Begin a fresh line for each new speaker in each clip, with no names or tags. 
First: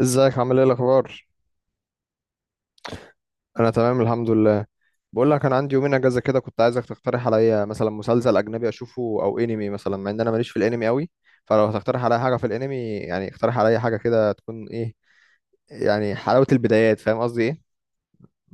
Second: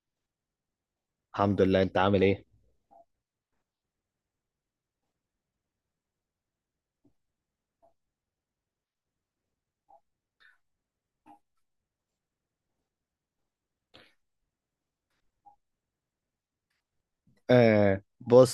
ازيك عامل ايه الاخبار؟
الحمد لله. انت عامل ايه؟
انا تمام الحمد لله. بقول لك انا عندي يومين اجازه كده، كنت عايزك تقترح عليا مثلا مسلسل اجنبي اشوفه او انمي مثلا، مع ان انا ماليش في الانمي قوي. فلو هتقترح عليا حاجه في الانمي، يعني اقترح عليا حاجه كده تكون ايه يعني حلاوه البدايات، فاهم قصدي ايه، إن
آه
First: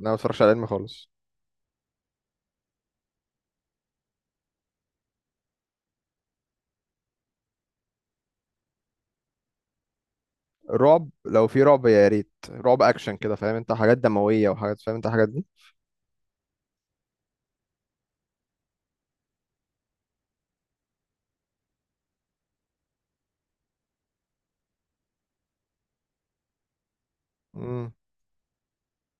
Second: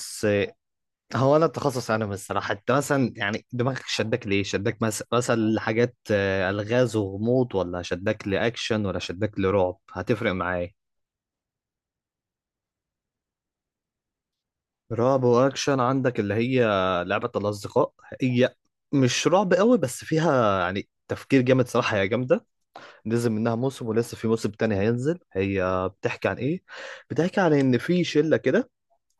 انا ما بتفرجش على الانمي خالص.
هو انا التخصص، انا الصراحه، انت مثلا يعني دماغك شدك ليه؟ شدك مثلا لحاجات الغاز وغموض، ولا شدك لاكشن، ولا شدك لرعب؟ هتفرق معايا.
رعب، لو في رعب يا ريت، رعب اكشن كده، فاهم، انت حاجات دمويه وحاجات، فاهم انت
رعب
الحاجات دي.
واكشن، عندك اللي هي لعبه الاصدقاء. هي مش رعب قوي بس فيها يعني تفكير جامد صراحه، هي جامده. نزل منها موسم ولسه في موسم تاني هينزل. هي بتحكي عن ايه؟ بتحكي عن ان
امم.
في شله كده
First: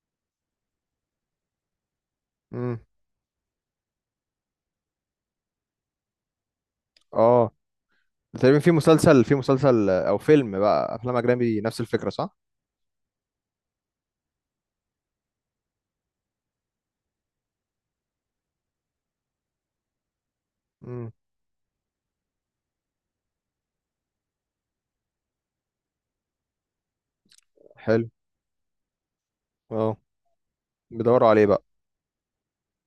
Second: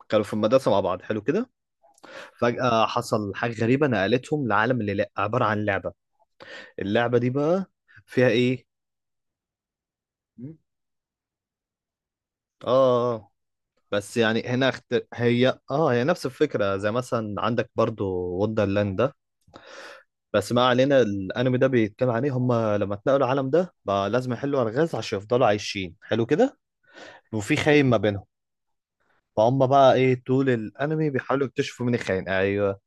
كانوا في المدرسه مع بعض، حلو كده.
امم.
فجأة حصل حاجة غريبة نقلتهم لعالم اللي لا عبارة عن لعبة. اللعبة دي
اه
بقى فيها
تقريبا،
ايه؟
في مسلسل او
مم.
فيلم بقى افلام اجنبي، نفس الفكره صح؟
اه. آه. بس يعني هنا هي نفس الفكرة زي مثلا عندك برضو وندرلاند ده. بس ما علينا،
امم.
الانمي ده بيتكلم عليه، هم لما اتنقلوا العالم ده بقى لازم يحلوا الغاز عشان يفضلوا عايشين، حلو كده. وفي خاين ما
حلو.
بينهم. فهم بقى
اه.
ايه، طول الانمي
بيدوروا
بيحاولوا
عليه بقى.
يكتشفوا مين الخاين. ايوه.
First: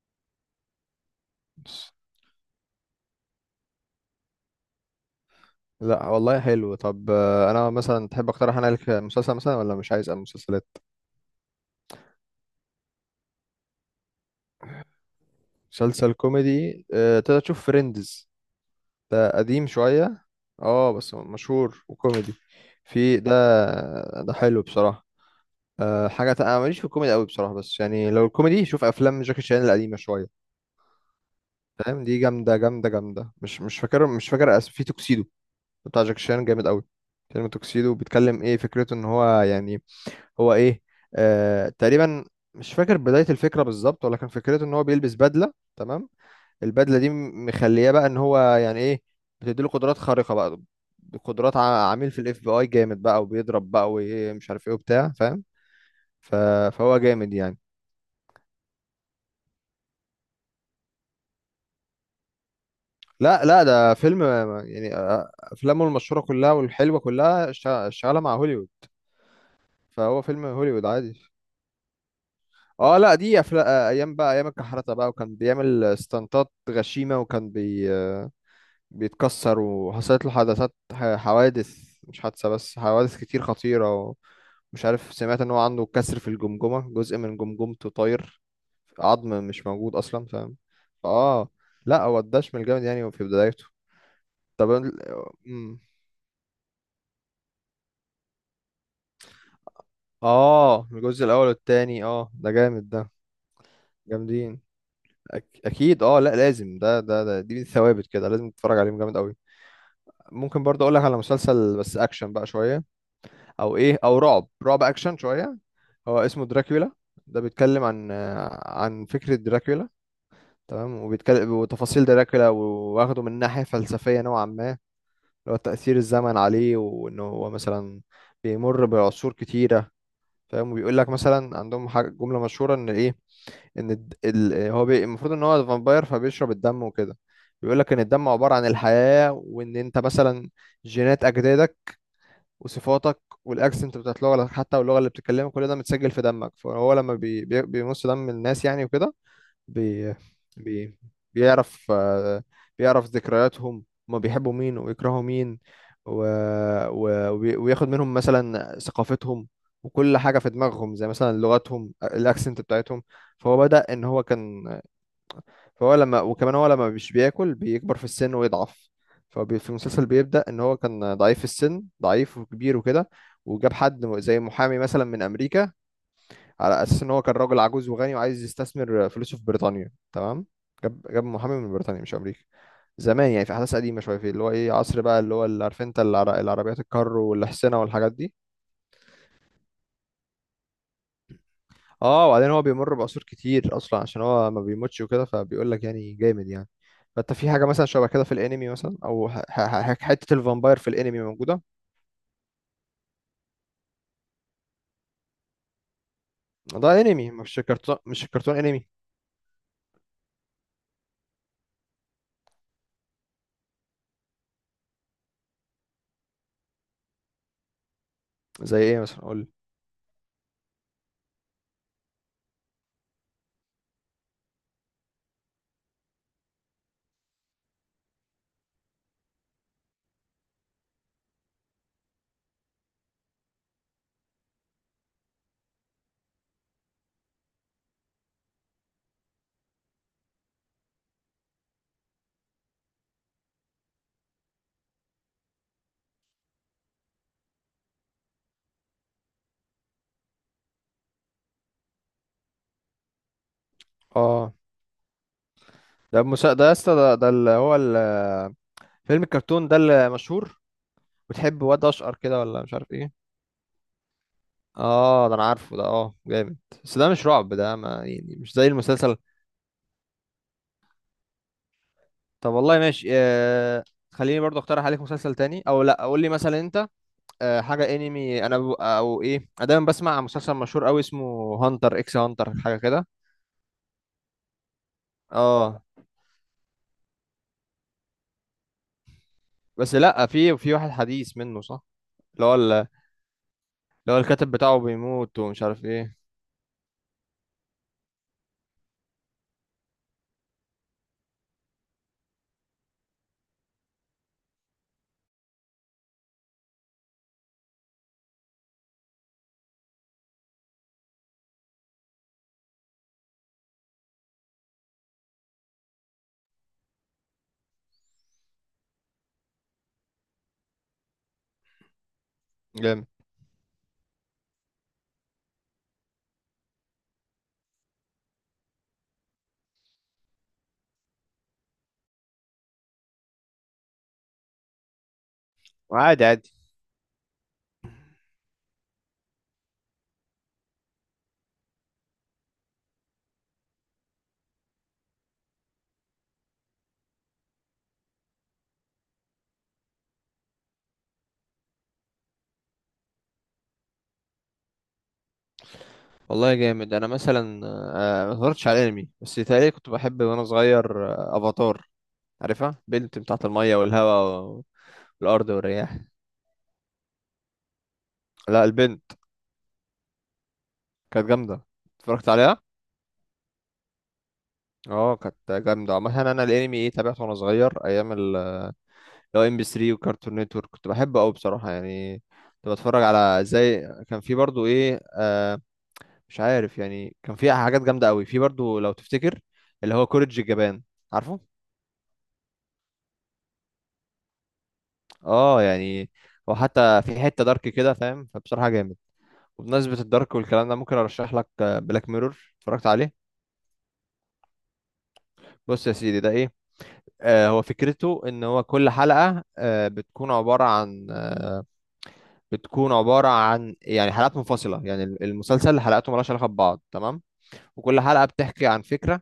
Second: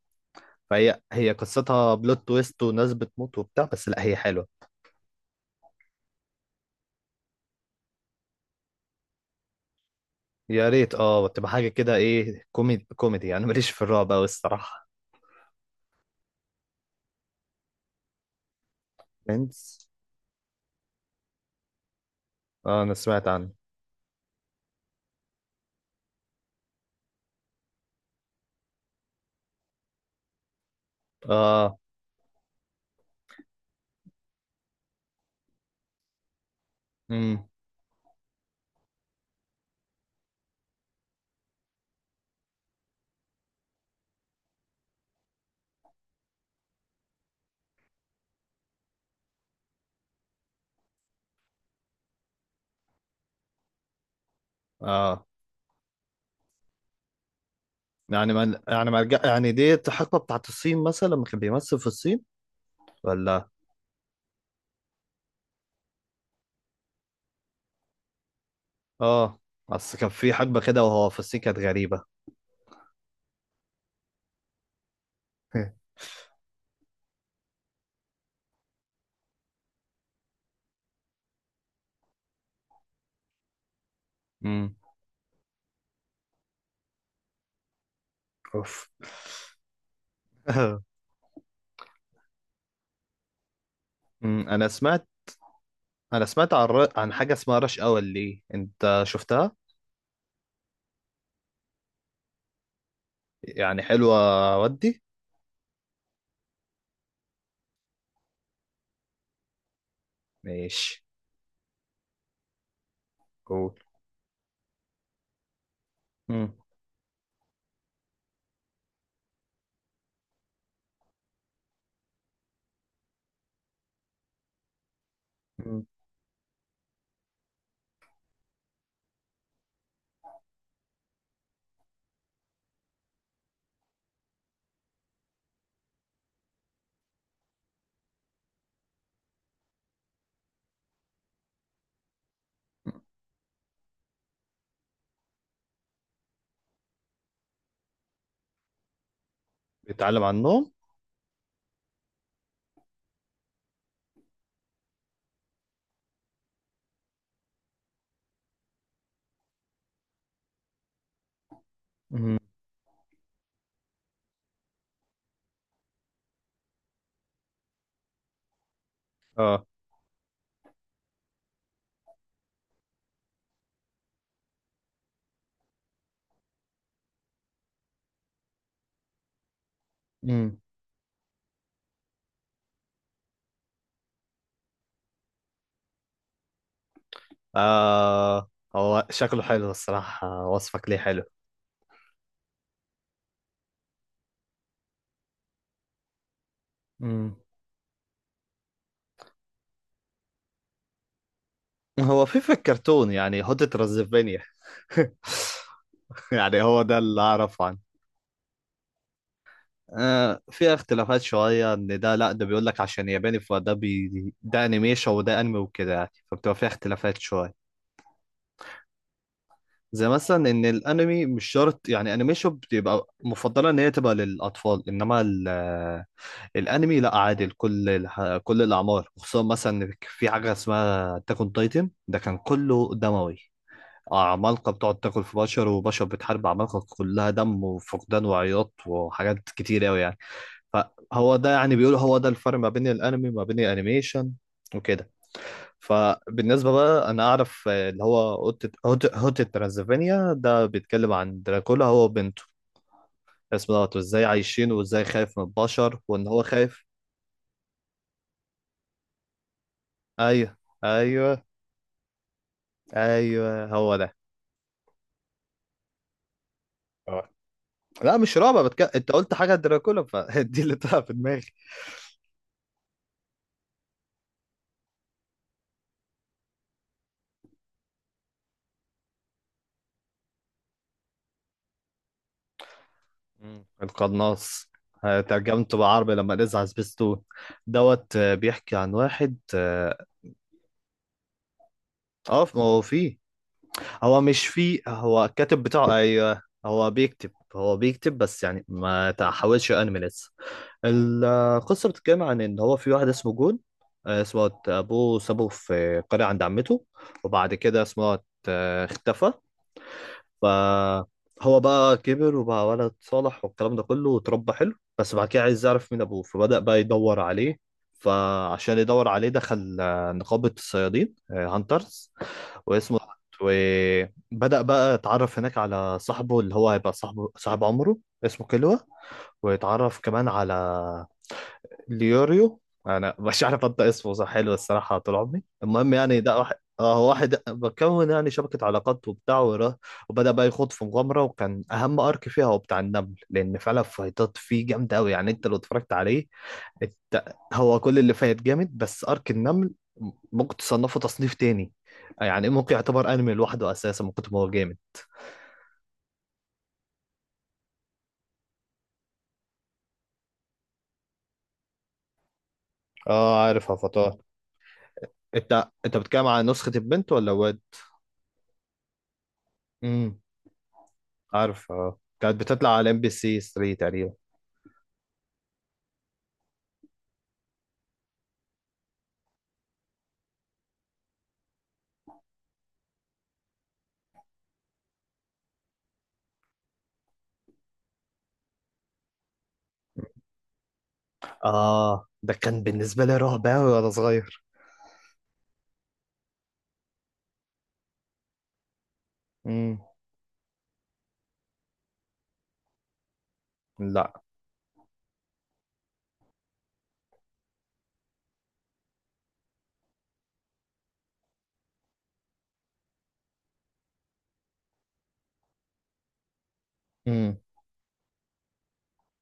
فهي قصتها بلوت تويست وناس بتموت وبتاع، بس لا هي حلوة.
لا والله حلو. طب انا مثلا تحب اقترح انا لك مسلسل مثلا، ولا مش عايز
يا
مسلسلات؟
ريت اه تبقى حاجة كده ايه، كوميدي كوميدي، انا ماليش في الرعب اوي الصراحة.
مسلسل كوميدي؟ تقدر تشوف فريندز. ده قديم
فريندز؟
شوية، اه بس مشهور وكوميدي.
اه انا
في
سمعت
ده.
عنه.
ده حلو بصراحة. أه حاجة انا ماليش في الكوميدي قوي بصراحة، بس يعني لو الكوميدي شوف افلام جاكي شان القديمة شوية،
اه.
فاهم؟ دي جامدة جامدة جامدة. مش فاكر، مش فاكر في توكسيدو، بتاع جاكي شان جامد قوي. فيلم
امم.
توكسيدو بيتكلم ايه، فكرته ان هو يعني، هو ايه، آه تقريبا مش فاكر بداية الفكرة بالظبط، ولكن فكرته ان هو بيلبس بدلة، تمام؟ البدلة دي مخلياه بقى ان هو يعني ايه، بتديله قدرات خارقة بقى، قدرات عميل في الاف بي اي جامد بقى، وبيضرب بقى ومش عارف ايه وبتاع،
اه
فاهم؟ ف... فهو جامد يعني.
يعني ما يعني ما رجع- يعني دي حقبة بتاعت الصين مثلا لما كان بيمثل في الصين،
لا
ولا؟
لا ده فيلم، يعني افلامه المشهورة كلها والحلوة كلها شغالة مع هوليوود،
اه، اصل كان
فهو
في
فيلم
حقبة كده
هوليوود
وهو
عادي.
في الصين كانت غريبة.
اه لا دي أفلا... آه، ايام بقى، ايام الكحرته بقى، وكان بيعمل ستانتات غشيمه، وكان بيتكسر، وحصلت له حدثات حوادث، مش حادثة بس حوادث كتير خطيرة.
امم.
ومش عارف سمعت ان هو عنده كسر في الجمجمة، جزء من جمجمته طاير،
اوف.
عظم مش موجود اصلا، فاهم؟ اه. لا هو الدشم الجامد يعني في بدايته.
انا
طب ال-
سمعت.
مم.
عن عن حاجة اسمها رش اور، ليه انت شفتها؟
اه الجزء الاول والتاني، اه ده جامد ده،
يعني حلوة؟
جامدين.
ودي؟
اكيد اه، لا لازم، ده دي من الثوابت كده، لازم تتفرج عليهم، جامد قوي. ممكن برضه اقول لك
ماشي.
على مسلسل، بس اكشن بقى شوية،
قول.
او ايه او رعب، رعب اكشن شوية. هو اسمه
امم.
دراكولا. ده بيتكلم عن عن فكرة دراكولا، تمام؟ وبيتكلم وتفاصيل دراكولا، واخده من ناحية فلسفية نوعا ما، اللي هو
أمم.
تأثير الزمن عليه، وإنه هو مثلا بيمر بعصور كتيرة، فاهم؟ وبيقول لك مثلا عندهم حاجة، جملة مشهورة إن إيه، إن المفروض إن هو فامباير، فبيشرب الدم وكده. بيقول لك إن الدم عبارة عن الحياة، وإن أنت مثلا جينات أجدادك وصفاتك والاكسنت بتاعت لغتك حتى، واللغه اللي بتتكلمها، كل ده متسجل في دمك. فهو لما بيمص دم الناس يعني وكده، بي
بيتعلم عن النوم.
بي بيعرف بيعرف ذكرياتهم، هما بيحبوا مين ويكرهوا مين، و... وياخد منهم مثلا ثقافتهم وكل حاجة في دماغهم، زي مثلا لغتهم،
مم.
الأكسنت بتاعتهم. فهو بدأ إن هو كان، فهو لما، وكمان هو لما مش بياكل بيكبر في السن ويضعف.
اه.
ففي المسلسل بيبدأ ان هو كان ضعيف في السن، ضعيف وكبير وكده. وجاب حد زي محامي مثلا من امريكا، على اساس ان هو كان راجل عجوز وغني وعايز يستثمر فلوسه في بريطانيا، تمام؟
امم.
جاب محامي من بريطانيا مش امريكا، زمان يعني، في احداث قديمه شويه، في اللي هو ايه عصر بقى، اللي هو اللي عارف انت العربيات الكار والاحصنه والحاجات دي.
آه هو شكله حلو الصراحة، وصفك ليه حلو.
اه وبعدين هو بيمر بعصور كتير اصلا، عشان هو ما بيموتش وكده، فبيقول لك يعني جامد يعني. فانت
امم.
في حاجه مثلا شبه كده في الانمي مثلا، او حته الفامباير في الانمي موجوده.
هو في الكرتون يعني هوتة رزفينيا. يعني هو ده
ده
اللي
انمي مش
أعرفه عنه.
كرتون، انمي.
آه في اختلافات شوية، إن ده لأ، ده بيقول لك عشان ياباني فده بي، ده أنيميشن وده أنمي وكده يعني، فبتبقى فيها اختلافات شوية.
زي ايه مثلا قول لي.
زي مثلا إن الأنمي مش شرط يعني أنيميشن بتبقى مفضلة إن هي تبقى للأطفال، إنما الانمي لا، عادي لكل كل الاعمار، خصوصا مثلا إن في حاجه اسمها تاكون تايتن، ده كان كله دموي، عمالقه بتقعد تاكل في بشر وبشر بتحارب عمالقه، كلها دم وفقدان وعياط وحاجات كتير قوي يعني. فهو ده يعني بيقول، هو ده الفرق ما بين الانمي وما بين الانيميشن وكده. فبالنسبه بقى، انا اعرف اللي هو هوت ترانزفينيا، ده بيتكلم عن دراكولا هو وبنته، اسمه دوت، وازاي
اه
عايشين، وازاي خايف من البشر،
ده
وان هو
ده يا
خايف.
اسطى، ده اللي هو فيلم الكرتون ده اللي
ايوه.
مشهور،
ايوه.
بتحب واد اشقر كده ولا مش عارف ايه.
ايوه هو ده.
اه ده انا عارفه ده، اه جامد. بس ده مش
اه.
رعب، ده ما
لا
يعني
مش
مش
رعب،
زي
انت
المسلسل.
قلت حاجه دراكولا فدي اللي طلع في دماغي.
طب والله ماشي خليني برضو اقترح عليك مسلسل تاني، او لا قول لي مثلا انت. حاجه انمي انا او ايه، انا دايما بسمع مسلسل مشهور قوي، اسمه هانتر اكس هانتر، حاجه كده.
مم. القناص. آه، ترجمته
اه
بالعربي لما نزع سبيستون دوت. آه، بيحكي عن واحد،
بس
اه.
لا، في واحد حديث منه صح، اللي
آه
هو ال-
ما هو
اللي
فيه.
هو
هو مش
الكاتب بتاعه
فيه، هو
بيموت
الكاتب
ومش عارف
بتاعه.
ايه.
ايوه هو بيكتب، بس يعني ما تحاولش، انمي لسه. القصة بتتكلم عن إن هو في واحد اسمه جون. آه اسمه أبوه سابه في قرية عند عمته، وبعد كده اسمه اختفى. فهو بقى كبر وبقى ولد صالح والكلام ده كله وتربى حلو، بس بعد كده عايز يعرف مين أبوه فبدأ بقى يدور عليه. فعشان يدور عليه دخل نقابة الصيادين، هانترز. واسمه.
جامد.
وبدأ بقى يتعرف هناك على صاحبه اللي هو هيبقى صاحبه، صاحب عمره، اسمه كيلوا. ويتعرف كمان على ليوريو، انا مش عارف انطق اسمه صح، حلو الصراحه طول عمري. المهم يعني
وعادي
ده
عادي.
واحد، اه واحد بكون يعني شبكه علاقات وبتاع وبدا بقى يخوض في مغامره، وكان اهم ارك فيها هو بتاع النمل، لان فعلا فايتات فيه جامده قوي يعني. انت لو اتفرجت عليه، انت هو كل اللي فايت جامد، بس ارك النمل ممكن تصنفه تصنيف تاني، يعني ممكن يعتبر انمي لوحده اساسا من كتر ما هو جامد.
والله جامد. انا مثلا ما اتفرجتش على انمي، بس تقريبا كنت بحب وانا صغير افاتار، عارفها، بنت
اه
بتاعت
عارف
الميه
افاتار.
والهواء والارض
انت
والرياح.
بتتكلم على نسخه البنت ولا
لا البنت،
الواد؟
كانت جامده.
عارف، اه
اتفرجت
كانت
عليها.
بتطلع على ام بي سي 3 تقريبا.
اه كانت جامده. مثلا انا الانمي ايه تابعته وانا صغير ايام لو ام بي 3 وكارتون نتورك، كنت بحبه قوي بصراحه يعني. كنت بتفرج على زي كان في برضو ايه، آه مش عارف يعني، كان في حاجات جامده قوي في برضو لو تفتكر، اللي هو كوريدج الجبان، عارفه؟
اه ده كان بالنسبه لي رعب قوي وانا صغير.
اه يعني، وحتى في حته دارك كده فاهم، فبصراحه جامد.
امم.
وبمناسبه الدارك والكلام ده، ممكن ارشح لك بلاك ميرور. اتفرجت عليه؟
لا.
بص يا سيدي ده ايه، آه هو فكرته ان هو كل حلقه بتكون عباره عن بتكون عبارة عن يعني حلقات منفصلة، يعني المسلسل حلقاته مالهاش علاقة ببعض، تمام؟
امم.
وكل حلقة بتحكي عن فكرة،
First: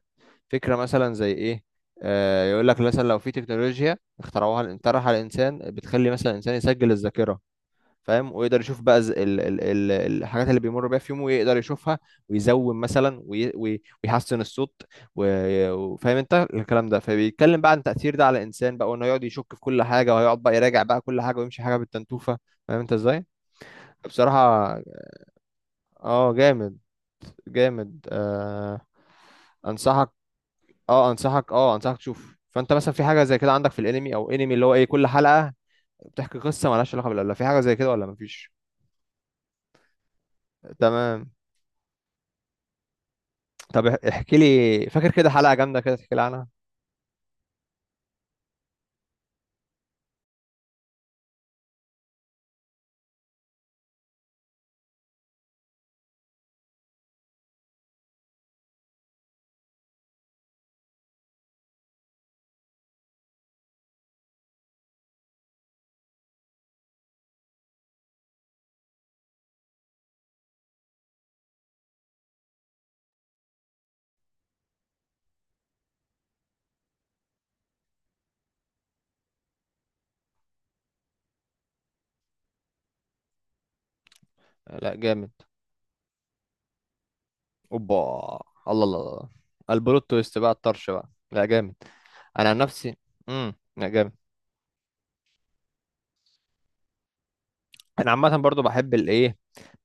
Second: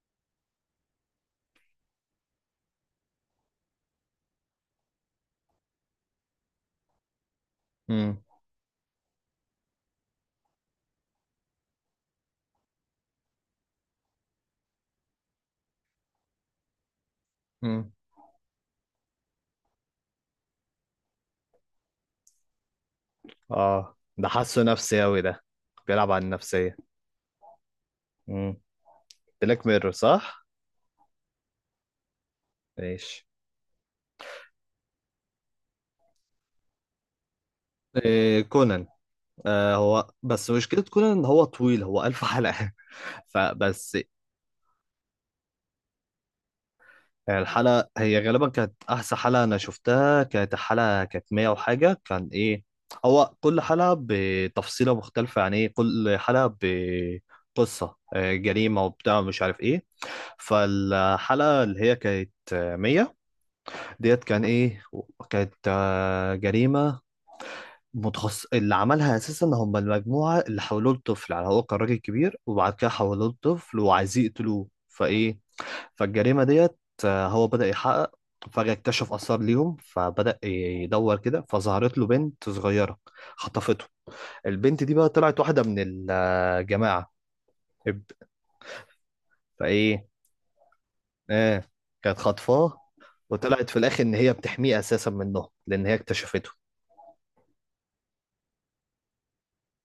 فكرة مثلا زي ايه؟ يقول لك مثلا لو في تكنولوجيا اخترعوها، اخترعها الانسان بتخلي مثلا الانسان يسجل الذاكرة،
امم.
فاهم؟ ويقدر يشوف بقى ز- ال ال ال الحاجات اللي بيمر بيها في يومه ويقدر يشوفها، ويزوم مثلا ويحسن الصوت، وفاهم انت الكلام ده. فبيتكلم بقى عن
امم.
تأثير ده على الانسان بقى، وانه يقعد يشك في كل حاجة، وهيقعد بقى يراجع بقى كل حاجة ويمشي حاجة بالتنتوفة، فاهم انت ازاي؟
اه ده حاسه
بصراحة
نفسي قوي ده، بيلعب على
اه جامد.
النفسيه.
جامد
امم.
آه.
بلاك ميرور
انصحك.
صح.
اه انصحك، اه انصحك تشوف. فانت مثلا في حاجة
ماشي.
زي كده عندك في الانمي، او انمي اللي هو ايه كل حلقة بتحكي قصة مالهاش علاقة بالأولى، في حاجة زي كده ولا
إيه،
مفيش؟
كونان. آه هو بس مشكلة كونان ان
تمام.
هو طويل، هو ألف حلقة.
طب
فبس.
احكي لي، فاكر كده حلقة جامدة كده تحكي لي عنها؟
يعني الحلقة، هي غالبا كانت أحسن حلقة أنا شفتها، كانت الحلقة كانت 100 وحاجة، كان إيه، هو كل حلقة بتفصيلة مختلفة، يعني إيه كل حلقة بقصة جريمة وبتاع، مش عارف إيه. فالحلقة اللي هي كانت 100 ديت كان إيه، كانت جريمة متخصص اللي عملها أساسا هم المجموعة اللي حولوه لطفل، يعني هو كان راجل كبير وبعد كده حولوه لطفل وعايزين يقتلوه. فإيه، فالجريمة ديت هو بدأ يحقق. فجأة اكتشف آثار ليهم فبدأ يدور كده فظهرت له بنت صغيرة خطفته. البنت دي
لا
بقى
جامد.
طلعت واحدة من الجماعة.
اوبا. الله الله الله.
فإيه.
البلوت تويست بقى، الطرش بقى، لا
آه.
جامد.
كانت
انا عن
خاطفاه.
نفسي، امم،
وطلعت في
لا
الآخر إن
جامد.
هي بتحميه أساسا منه لأن هي اكتشفته.
انا عامة برضو بحب الايه،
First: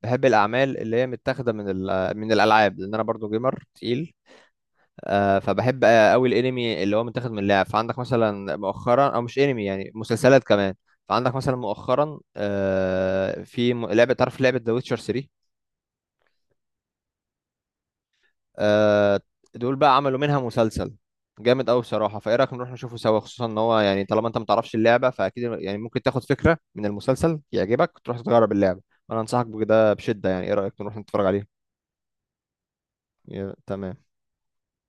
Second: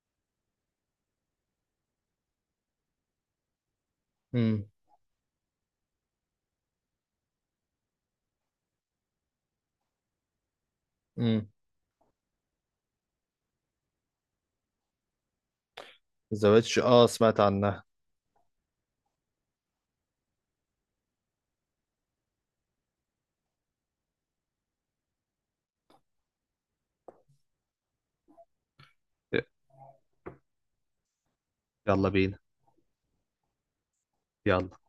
بحب الاعمال اللي هي متاخده من من الالعاب، لان انا برضو جيمر تقيل.
امم.
فبحب قوي الانمي اللي هو متاخد من اللعب. فعندك مثلا مؤخرا، او مش انمي يعني، مسلسلات كمان. فعندك
امم.
مثلا مؤخرا في لعبه، تعرف لعبه ذا ويتشر 3؟
زوجتش آه سمعت عنها.
آه، دول بقى عملوا منها مسلسل جامد قوي بصراحه. فايه رايك نروح نشوفه سوا؟ خصوصا ان هو يعني، طالما انت ما تعرفش اللعبه فاكيد يعني ممكن تاخد فكره من المسلسل يعجبك تروح تجرب اللعبه. انا انصحك بده بشده. يعني ايه رايك، نروح نتفرج عليه؟
يلا بينا.
تمام.
يلا.